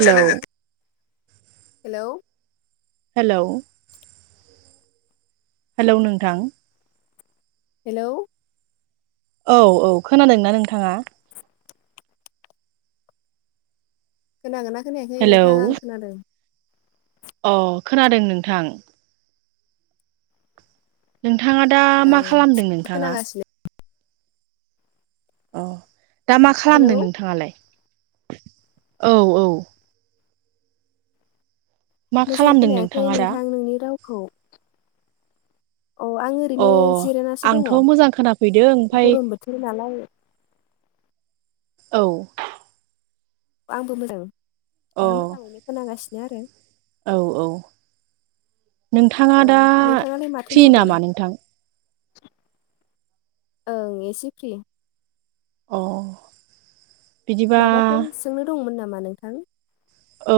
Hello hello hello hello नोंथां hello औ औ खोनादोंना नोंथाङा? खोनागोनना खोनायाखै हेलौ नोंथाङा आं खोनादों अ खोनादों नोंथां नोंथाङा दा ओ मा खालामदों नोंथाङा? खोनागासिनो अ दा मा हेलौ खालामदों नोंथाङालाय औ औ मा मोजां खालामदों खोनायाखै नोंथाङा दा? नोंथां नोंनि रावखौ औ आं अ ओरैनो जिरायनासो दङ आंथ' मोजां खोनाफैदों ओमफाय गरम बोथोर नालाय [inaudible] औ आंबो मोजां दा अ मोजाङैनो खोनांगासिनो आरो औ औ नोंथाङा औ दा नोंथाङालाय माथो फ्रि मावदों नामा नोंथां? ओं एसे फ्रि अ बिदिबा माबाफोर सोंनो दंमोन नामा नोंथां?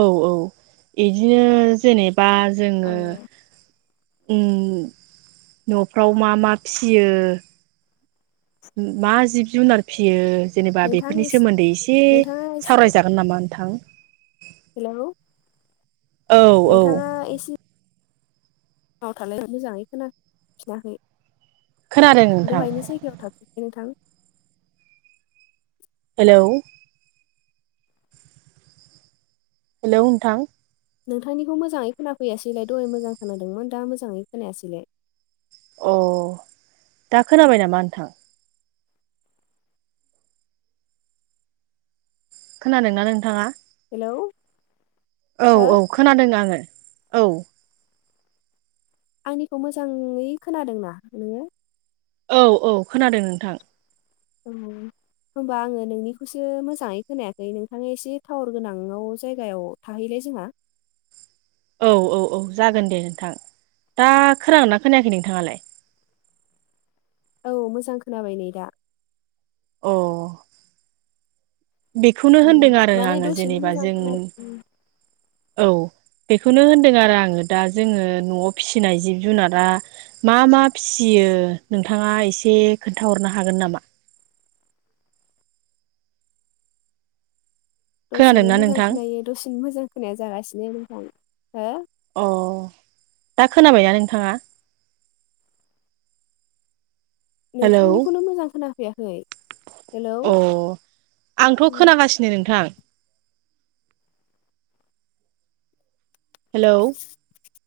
औ औ बिदिनो जेनेबा औ जोङो न'फ्राव मा मा फिसियो? मा जिब जुनार फियो जेनेबा नोंथां बेफोरनि एसे सोमोन्दै एसे नोंथाङा एसे सावरायजागोन नामा नोंथां? हेलौ औ औ नोंथाङा एसे [unintelligible] थालाय मोजाङै खोनाफिनाखै खोनादों नोंथां दहायनि जायगायाव थाफिनलाय नोंथां हेलौ हेलौ नोंथां नोंथांनिखौ मोजाङै खोनाफैयासैलाय दहाय मोजां खोनादोंमोन दा मोजाङै खोनायासैलाय अ दा खोनाबाय नामा नोंथां? खोनादोंना नोंथाङा हेलौ औ हो औ खोनादों आङो औ आंनिखौ मोजाङै खोनादोंना नोङो? औ औ खोनादों नोंथां औ होमबा आङो नोंनिखौसो मोजाङै खोनायाखै नोंथाङा एसे टावार गोनाङाव जायगायाव थाहैलाय जोंहा औ औ औ जागोन दे नोंथां दा खोनागोना खोनायाखै नोंथाङालाय? औ मोजां खोनाबाय नै दा अ बेखौनो उम, होनदों आरो माने आङो दसेनो जेनेबा मोजां जों खोना उम, औ बेखौनो होनदों आरो आङो दा जोङो न'आव फिसिनाय जिब जुनारा मा मा फिसि यो नोंथाङा एसे खोन्थाहरनो हागोन नामा? दसेनो खोनादोंना मोजां नोंथां? खोनायो दसेनो मोजां खोनाया जागासिनो नोंथां हो [inaudible] अ दा खोनाबायना नोंथाङा हेलौ नोंथांनिखौनो मोजां खोनाफैयाखै हेलौ अ आंथ' उम। खोनागासिनो नोंथां हेलौ